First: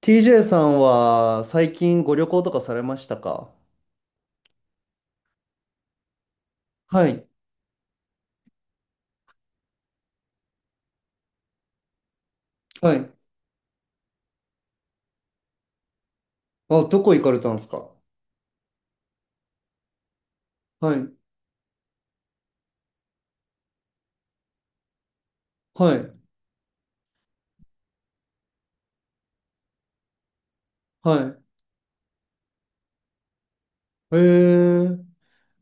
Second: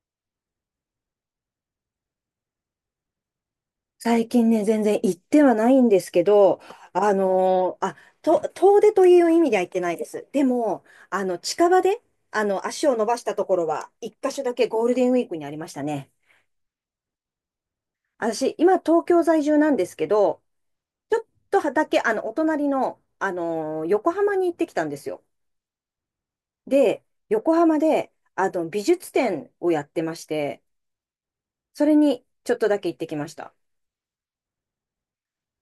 TJ さんは最近ご旅行とかされましたか？最近ね、全然行ってはないんですけど、はあい。のーあ、遠出という意味では行ってないです。でも、近場で、足はを伸い。ばしたところは、一箇所だけゴールデンウィークにありましたね。あ、どこ行かれたんですか？私、今、東京在住なんですけど、はい。ちょっとだけ、お隣の、横浜に行ってきたんですよ。はい。で、横浜で、美術展をやってまして、はそれに、ちょっとだけ行ってきました。い。ー、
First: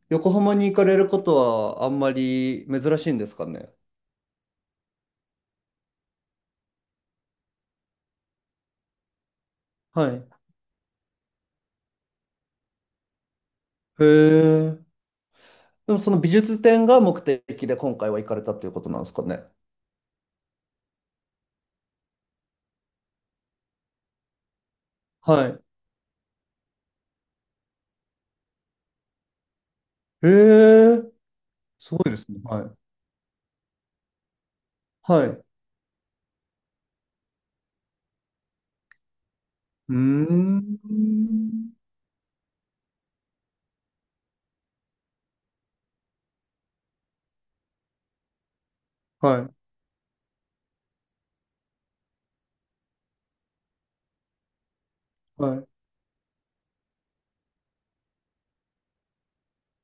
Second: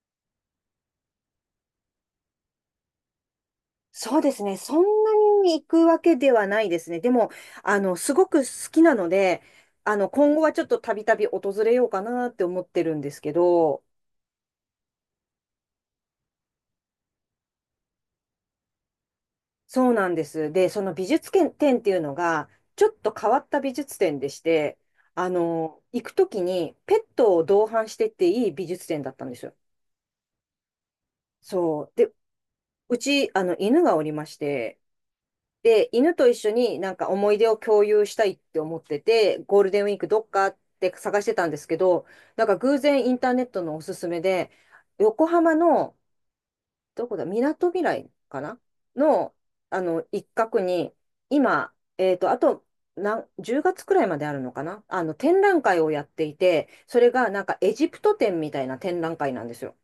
横浜に行かれることはあんまり珍しいんですかね？そうですね。そんなに行くわけではないですね。でも、すごく好きなので、はい。今後はちょっとたびたび訪れようかなって思ってるんですけど、へえー、でもその美術展が目的で今回は行かれたということなんですかね？そうなんです。で、その美術展っていうのが、ちょっと変わった美術展でして、はい。行くときにペットを同伴してっていい美術展だったんですよ。へえー、そう。すごいで、ですね。はい。うち、犬がおりまして、はい。うで、犬と一緒になんか思い出を共有したいって思ってて、ゴールデンウーィークどっかって探しん。てたんですけど、なんか偶然インターネットのおすすめで、横浜の、どこだ、みなとみらいかなの、はい。一角に、今、あと、10月くらいまであるのかな、展は覧い。会をやっていて、それがなんかエジプト展みたいな展覧会なんですよ。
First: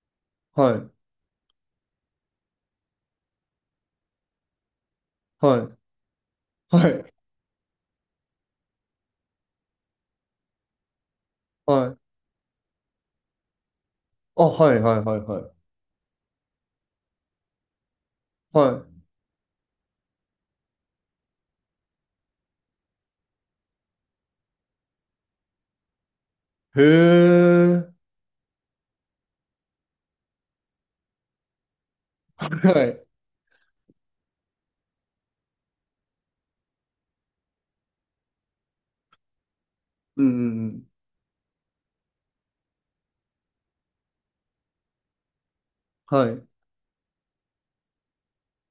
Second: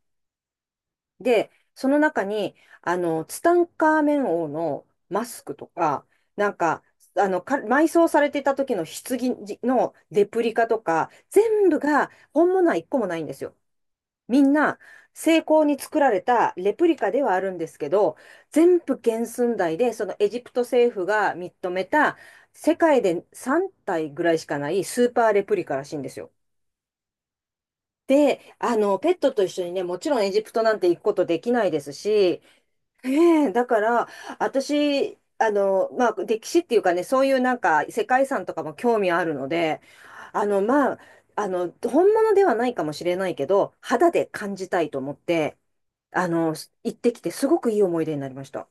はい。で、その中に、ツタンカーメン王のマスクはとい。か、なんか、はい。埋葬されていた時の棺のレプリカとか、全部はい。が本物は一個もないんですよ。みあ、んはな、い。はい。はい。は精い巧に作られたレプリカではあるんですけど、全は部原寸大で、そのエジプト政府が認めた、世界で3体ぐらいしかないスーパーレプリカらしいんですよ。い。へえ。で、ペットと一緒にね、もちろんエジプトなんて行くことできないですし、はい。ねえ、だから、私、まあ、歴史っていうかね、そういうなんか世界遺産とかも興味あるので、うんうんあの、うん。まあ、あの、本物ではないかもしれないけど、肌で感じたいと思って、はあい。の、行ってきて、すごくいい思い出になりました。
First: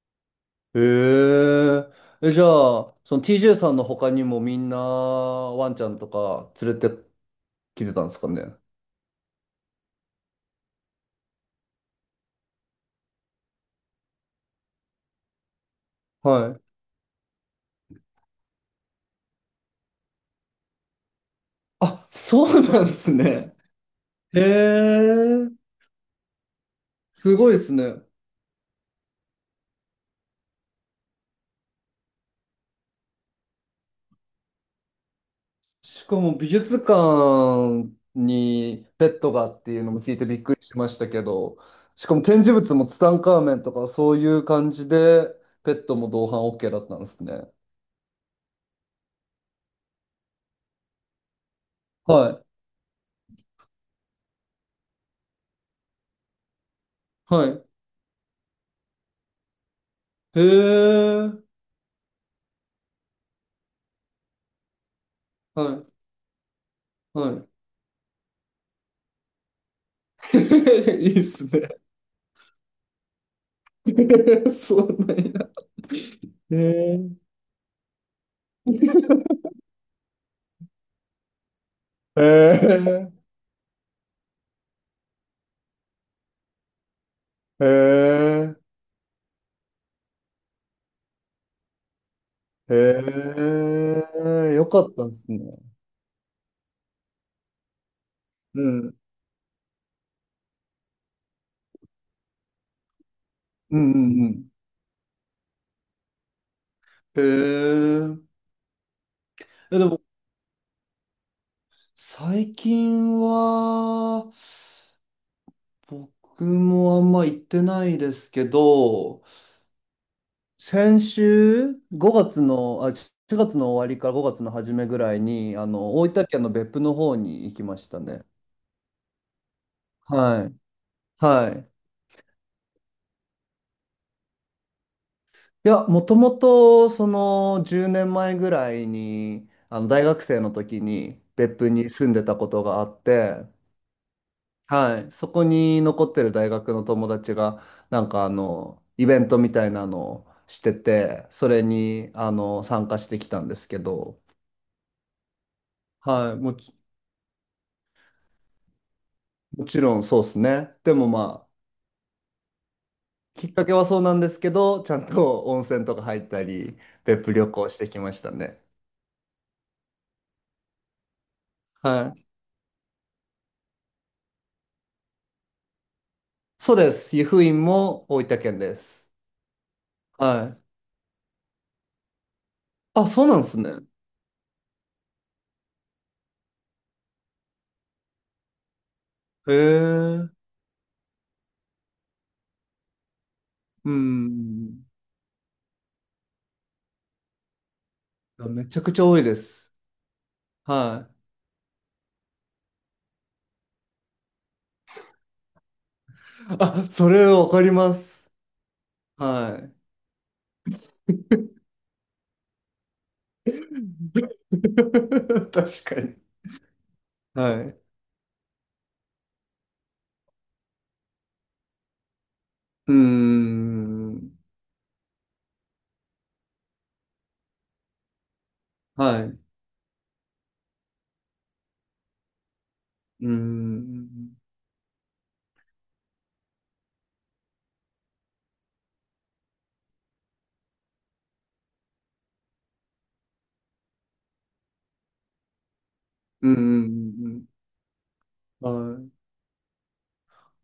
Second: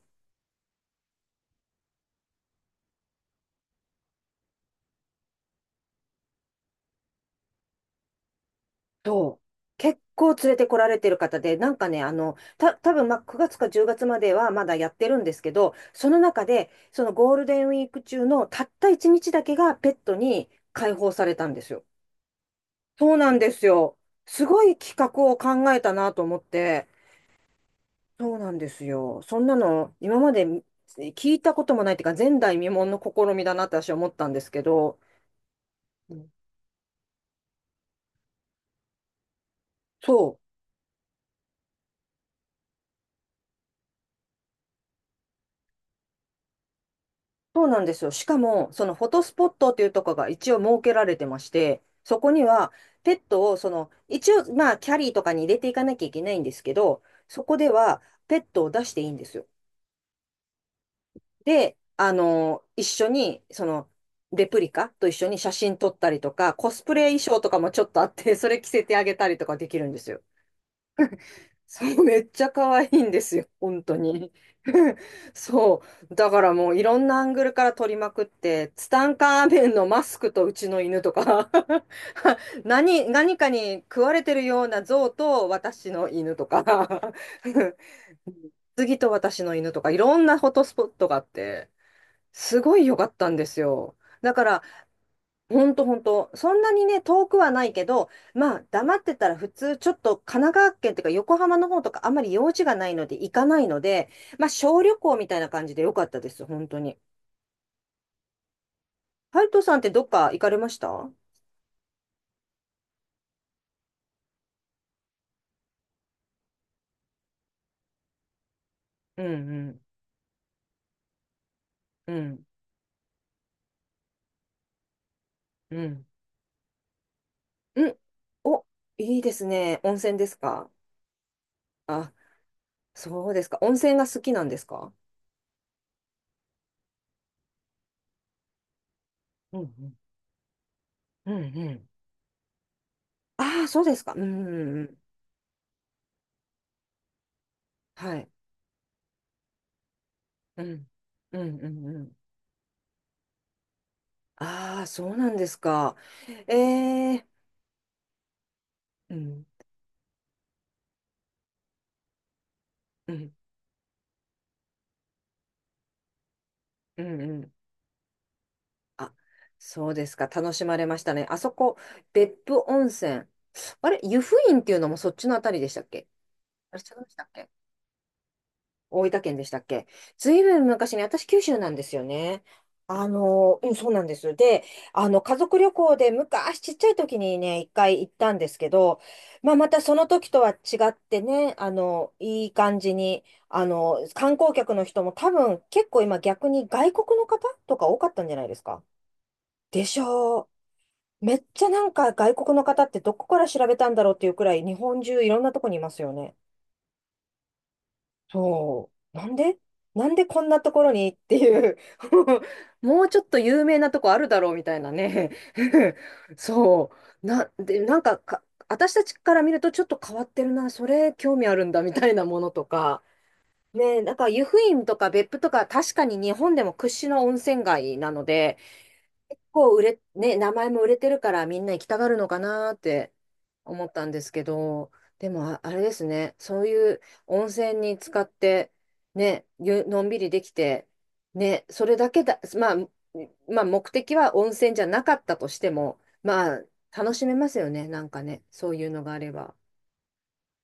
へえ。え、じゃあ、その TJ さんの他にもみんなワンちゃんとか連れてきてたんですかね。そう。結構連れてこられてる方で、なんかね、多分まあ9月か10月まではまだやってるんですけど、その中はい。で、そのゴールデンウィーク中のたった1日だけがペットに解放されたんですよ。あ、そうなんですそうなんでね。すよ。へすごい企画をえ。考えたなと思って、すごいですね。そうなんですよ。そんなの今まで聞いたこともないっていうか、前代未聞の試みだなって私は思ったんですけど、しうかん、も美術館にペットがっていうのも聞いてびそう、っくりしましたけど、しかも展示物もツタンカーメンとかそういう感じでペットも同伴 OK だったんですね。そうなんですよ。しかも、そのフォトスポットっていうところが一応設けられてまして、はそこにいはペットを、一応、まあ、キャリーとかに入れていかなきゃいけないんですけど、そはこい。ではペットを出していいんですよ。へえ。で、一緒に、レプリカと一緒に写真は撮ったりとか、コスプレ衣い。装はとかもちょっとあって、それ着せてあげたりとかできるんですい。よ。いいっすね。そう、めっちゃ可愛いんですよ、本当に。そう なんや。そう。だからへもういろんえ。なアングルから撮りまくって、ツタンカーメンのマスクとうちの犬とか、 へ え。何かに食われてるような象と私の犬とか、 へ次と私の犬とか、いろんなフォトスポットがあって、すごい良かったんえ。ですよ。だかへえ。ら、よかったですね。ほんとほんと、そんなにね、遠くはないけど、まうあ、黙ん。ってたら普通、ちょっと神奈川県とか横浜の方とかあんまり用事がないので行かないうのんうんで、うまん。あ、小旅行みたいな感じで良かったです、本当に。へえ。ハルトさんえ、っでても、どっか行かれました？うん最近は、僕もあんま行ってないですけうど、ん先週、う5月ん、の、あ、4月の終わりから5月の初めぐらいに、うん、大分県の別府の方に行きまうしん。たね。お、いいですね。温泉ですはい。か？はい。あ、そうですか。温泉が好きなんですか？いや、もともと、10年前ぐらいに、うん大学生の時にうん、う別んう府ん。に住んでたことがあって、ああ、そうですか。うんうんうん。はい。そこに残ってる大学の友達が、なんはか、い。イベントみたいなのをしうてん。て、うそんれうんうに、ん。参加してきたんですけど、ああ、そうなんですか。はい。もうええ、うん。もちろんそうですね。でもまあ、うん。きっかけはそうなんですけど、ちゃんと温泉とか入ったり、うん別府う旅ん。行してきましたね。あ、そうですか。楽しまれましたね。あそこ、はい。別府温泉。あれ、湯布院っていうのもそっちのあたりでしたっけ？そあうれ、で違いましす。た湯っ布け？院も大分県で大す。分県でしたっけ？ずいはぶい。ん昔に、私九州なんですよね。あ、そうなんですうね。ん、そうなんです。で、家族旅行で昔ちっちゃい時にね、一回行ったんですけど、まへあ、またそのえ。時とは違ってね、いい感じに、う観光客のん。人も多分結構今逆に外国の方とか多かったんじゃいないやですめちか？ゃくちゃ多いです。でしょはう？めっちゃなんか外国の方ってどこから調べたんだろうっていうくらい日本中いろんなとこにいますよね。い。あ、それわかります。そう。はい。なんでこんなところにっていう、 もうちょっと有名なとこあるだろうみたいなね。 確か に。そう。はい。で、うなんか、私たちから見るとちょっと変わってるな、それ興味あるんだみたいなものとーか。ね、なんかん。湯布院とか別府とか確かに日本でも屈指の温泉街なので、はい。う結構売れ、ね、名前も売れてるからみんな行きたがるのかなってー思ったんでん。すけど、でもあれですね、そういう温泉に使って、ね、ゆのんびりできて、ね、それだけだ、まあ目的は温泉じゃなかったとしても、うーまあ楽しめまん。すよね、なんかね、そはういうのがい。あれば。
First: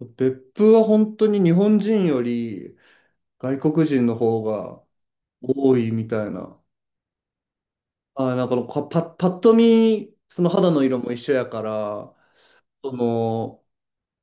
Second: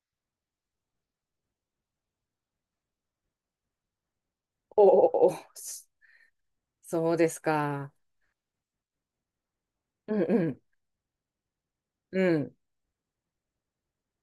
別府は本当に日本人より外国人の方がおおお、多いみたいな。そうですか。あ、なんかのかパ、パッとう見、んそうのん、肌の色も一緒やから、うん、その、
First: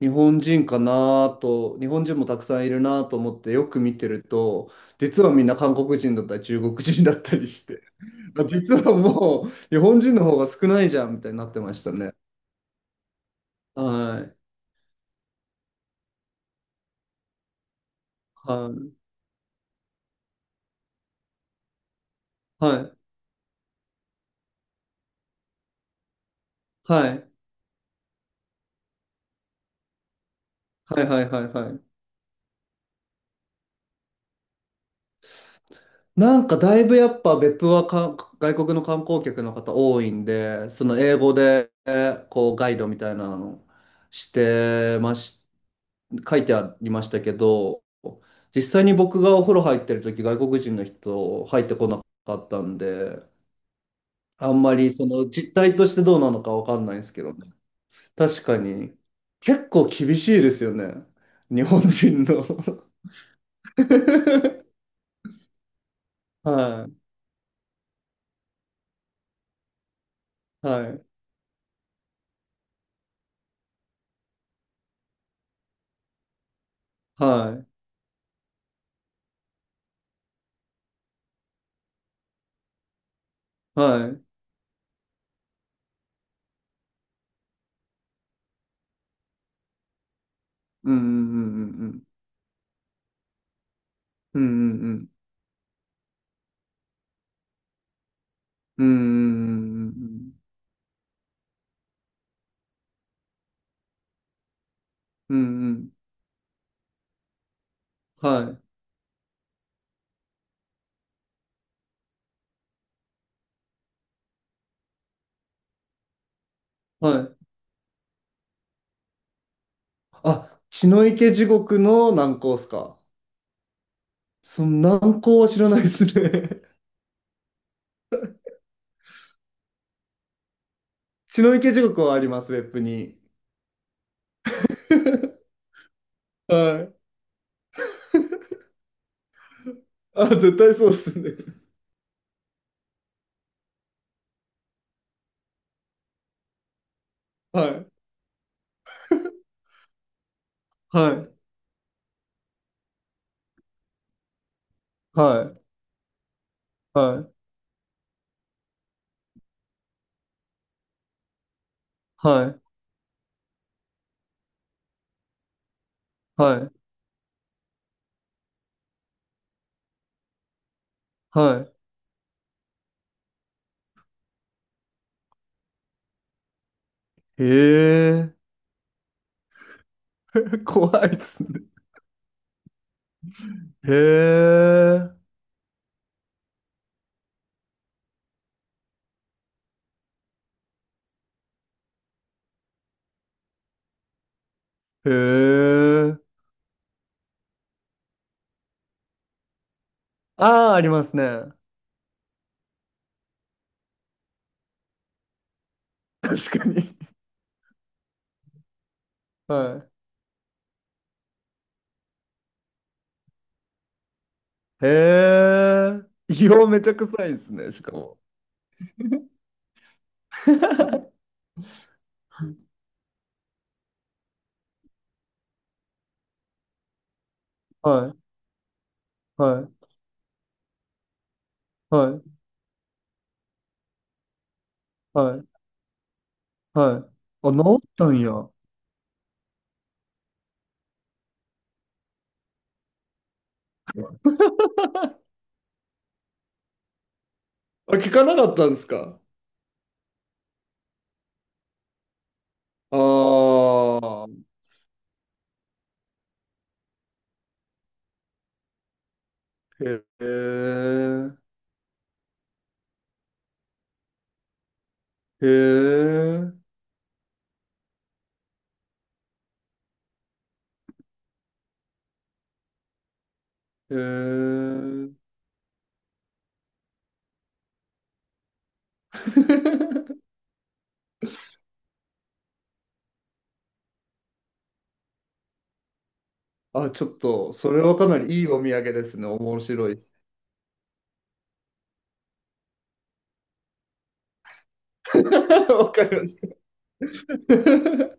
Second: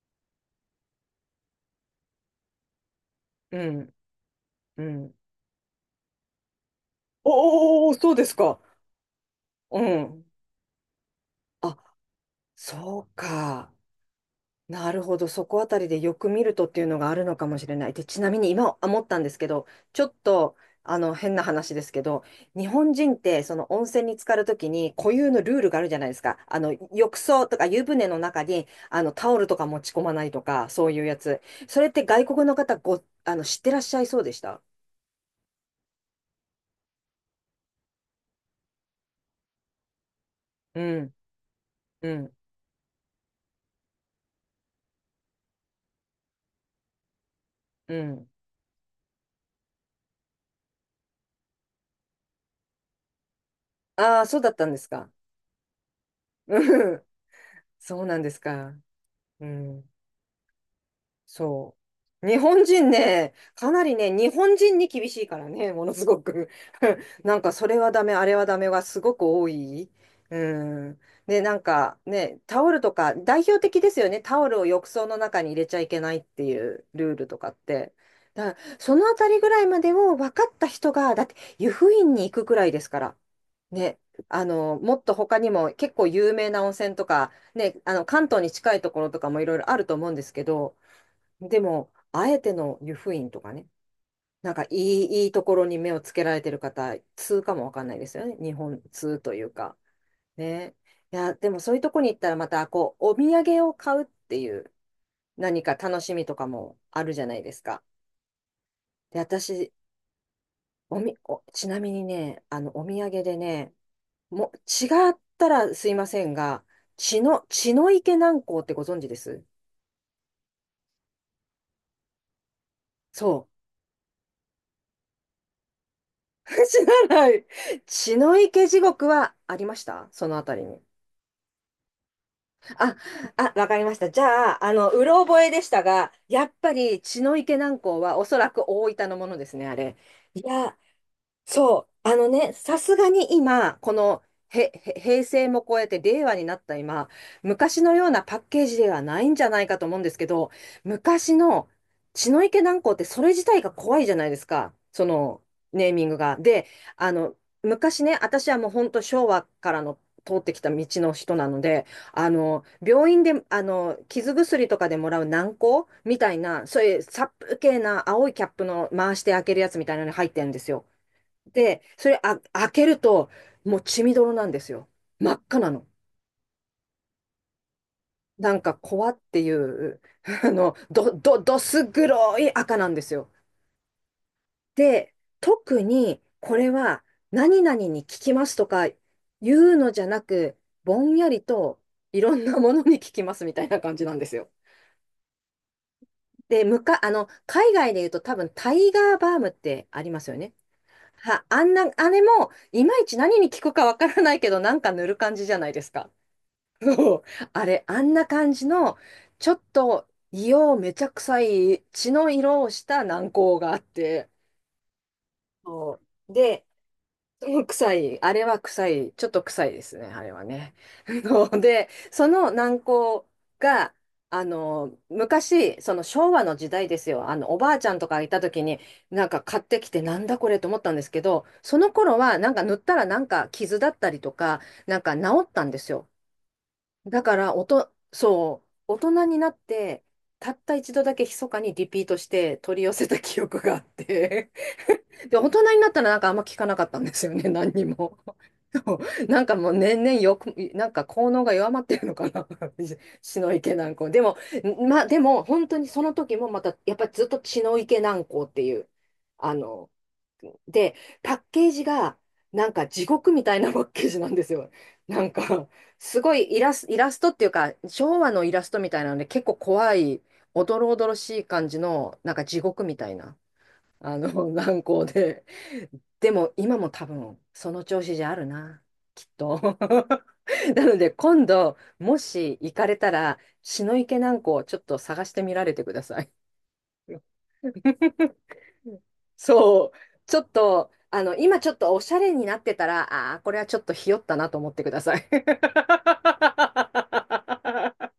日本人かなと、日本人もたくさんいるなと思ってうよくん、見てると、うん。実はみんな韓国人だったり中国人だったりして、おお、そうで すまあか。実はもう日う本人のん。方が少ないじゃんみたいになってまあ、したね。そうか。はい。なるほど。そこあたりでよく見るとっていうのがあるのかもしれない。で、ちなみには今い。思ったんですけど、ちょっと、変な話ですけど、日は本い。人って、その温泉に浸かるときに固有のルールがあるじゃないですか。は浴い。槽とか湯船の中に、タオルとか持ち込まないとか、そういはうい。やはい。つ。はい。はそれっい。て外国の方ご、あの、知ってらっしゃいそうでした？なんかだいぶやっぱ別府は外国の観光客の方多いんで、うそのん、英語でうん、こうガイドみたいなのしてまし、書いてありましたけど、うん。実際に僕がお風呂入ってる時外国人の人入ってこなかったんで、ああ、そうだあっんたんまですりそか。の実態としてどうなのかわかんうないんん、ですけどね。そうなんです確かか。にう結構ん。厳しいですよね。日そ本人う。日の 本人ね、かなりね、日本人 に厳しいからね、ものすごく。 は い、なんか、それはダメ、あれはダメがすごく多い。うはん。い、で、なんかね、タオルとか、代表的ですよね。タオルを浴槽の中に入れちゃいけないっていうルールとかっはい、て。だから、そのあたりぐらいまでを分かった人が、だって、湯布院に行くくらいですから。ね。はい。もっと他にも結構有名な温泉とか、ね、関東に近いところとかもいろいろあると思うんですけど、うんうんうでんうも、んあえての湯布院とかね、うなんかんいいところに目をつけられてる方、通かもわかんないですよね。日本うんうんう通というか。んうんね。いや、でもそういうとこに行ったらまた、こう、お土産を買うっていううんう何んうかん。楽しみとかもあるじゃないですか。はで、私、おみ、お、ちなみにね、お土産でね、もう、違ったらすいませんが、いはい。血の池南港ってご存知ですあ、血の池地獄の難航っすか？そう。その難航は知らないです ね。 知らない。血の池地獄はありましたそのあたりに。血の池地獄はありますウェブあ、に。 あ、わかりました。じゃあ、う ろ覚えでしたが、やっはぱい。り血の池南港はおそらく大分のものですね、あれ。あ、い絶対や、そうっすね。そう、あのね、さすがに今、この平成も超えて令和になった今、は昔い。のようなパッケージではないんじゃないかと思うんですけど、はい。昔の血の池軟膏ってそれ自体が怖いじゃないですか、そはのい。ネーミングが。で、はあい。の、昔ね、私はもう本当昭和からの通ってきた道の人なので、はい。病院で、傷薬とかでもらう軟膏みたいはな、そうい。いう殺風景な青いキャップの回して開けるやつみたいなのに入ってるんですよ。はで、それあ、開けると、もう血みどろなんですよ。真っ赤なの。い。へえ。なんか、コアっていう、あの、怖いっすどね。す黒い赤なんですよ。へで、え。特に、これは、何々に効きますとか言うのじゃなく、ぼんやりと、いろんなものに効きますみたいな感じなんですよ。へえ。で、あの、海外で言うと多分、タイガーバームってありますよね。ああー、ありますね。は、あんな、あれも、いまいち何に効くかわからないけど、なんか塗る感じじゃないですか。確かに。そうあれ、あんな感じの、ちょはっい。と硫黄めちゃ臭い血の色をした軟膏があって、へそうえ。硫で、黄めちゃ臭いでそすのね、しか臭も。い、あれは臭い、ちょっと臭いですね、あれはね。で、その軟膏が、昔、その昭和の時代ですよ、おばあちゃんとはかい、がいた時に、なんか買はってい、きて、なんだこれと思ったんですけど、そのは頃い、は、なんか塗ったらなんか傷だったりとか、なんか治はい、ったんですよ。はい。だかあ、ら、治ったんや。あ、そう、大人になって、たった一度だけ密かにリピートして取り寄せた記憶があって、で、大人になったらなんかあんま聞かなかったんですよね、何に聞も。かなかったんですそか？うなんかもう年々よく、なんか効能が弱まってるのかな、血のああ池軟膏。でも、ー。まあでも、本当にその時もまた、やっぱりずっと血の池軟膏っていう、あの、へで、パえ。ッケージが、なんか地獄みたいなパッケージなんですよ。なんへか、すごえ。いイラストっていうか、昭和のイラストみたいなので、結構怖い、おどろおどろしい感じの、なんか地獄みたいな、へあの、軟膏え。で。でも、今も多分、その調子じゃあるな、きっと。なので、今度、もし行かれたら、血の池軟膏をちょっと探してみられてください。あ、ちょっと、それはかなりいいお土産ですね。面そ白う。いし。ちょっと、あの、今ちょっとおしゃれになってたら、ああ、これはちょっとひよったなと思ってください。わかりまし た。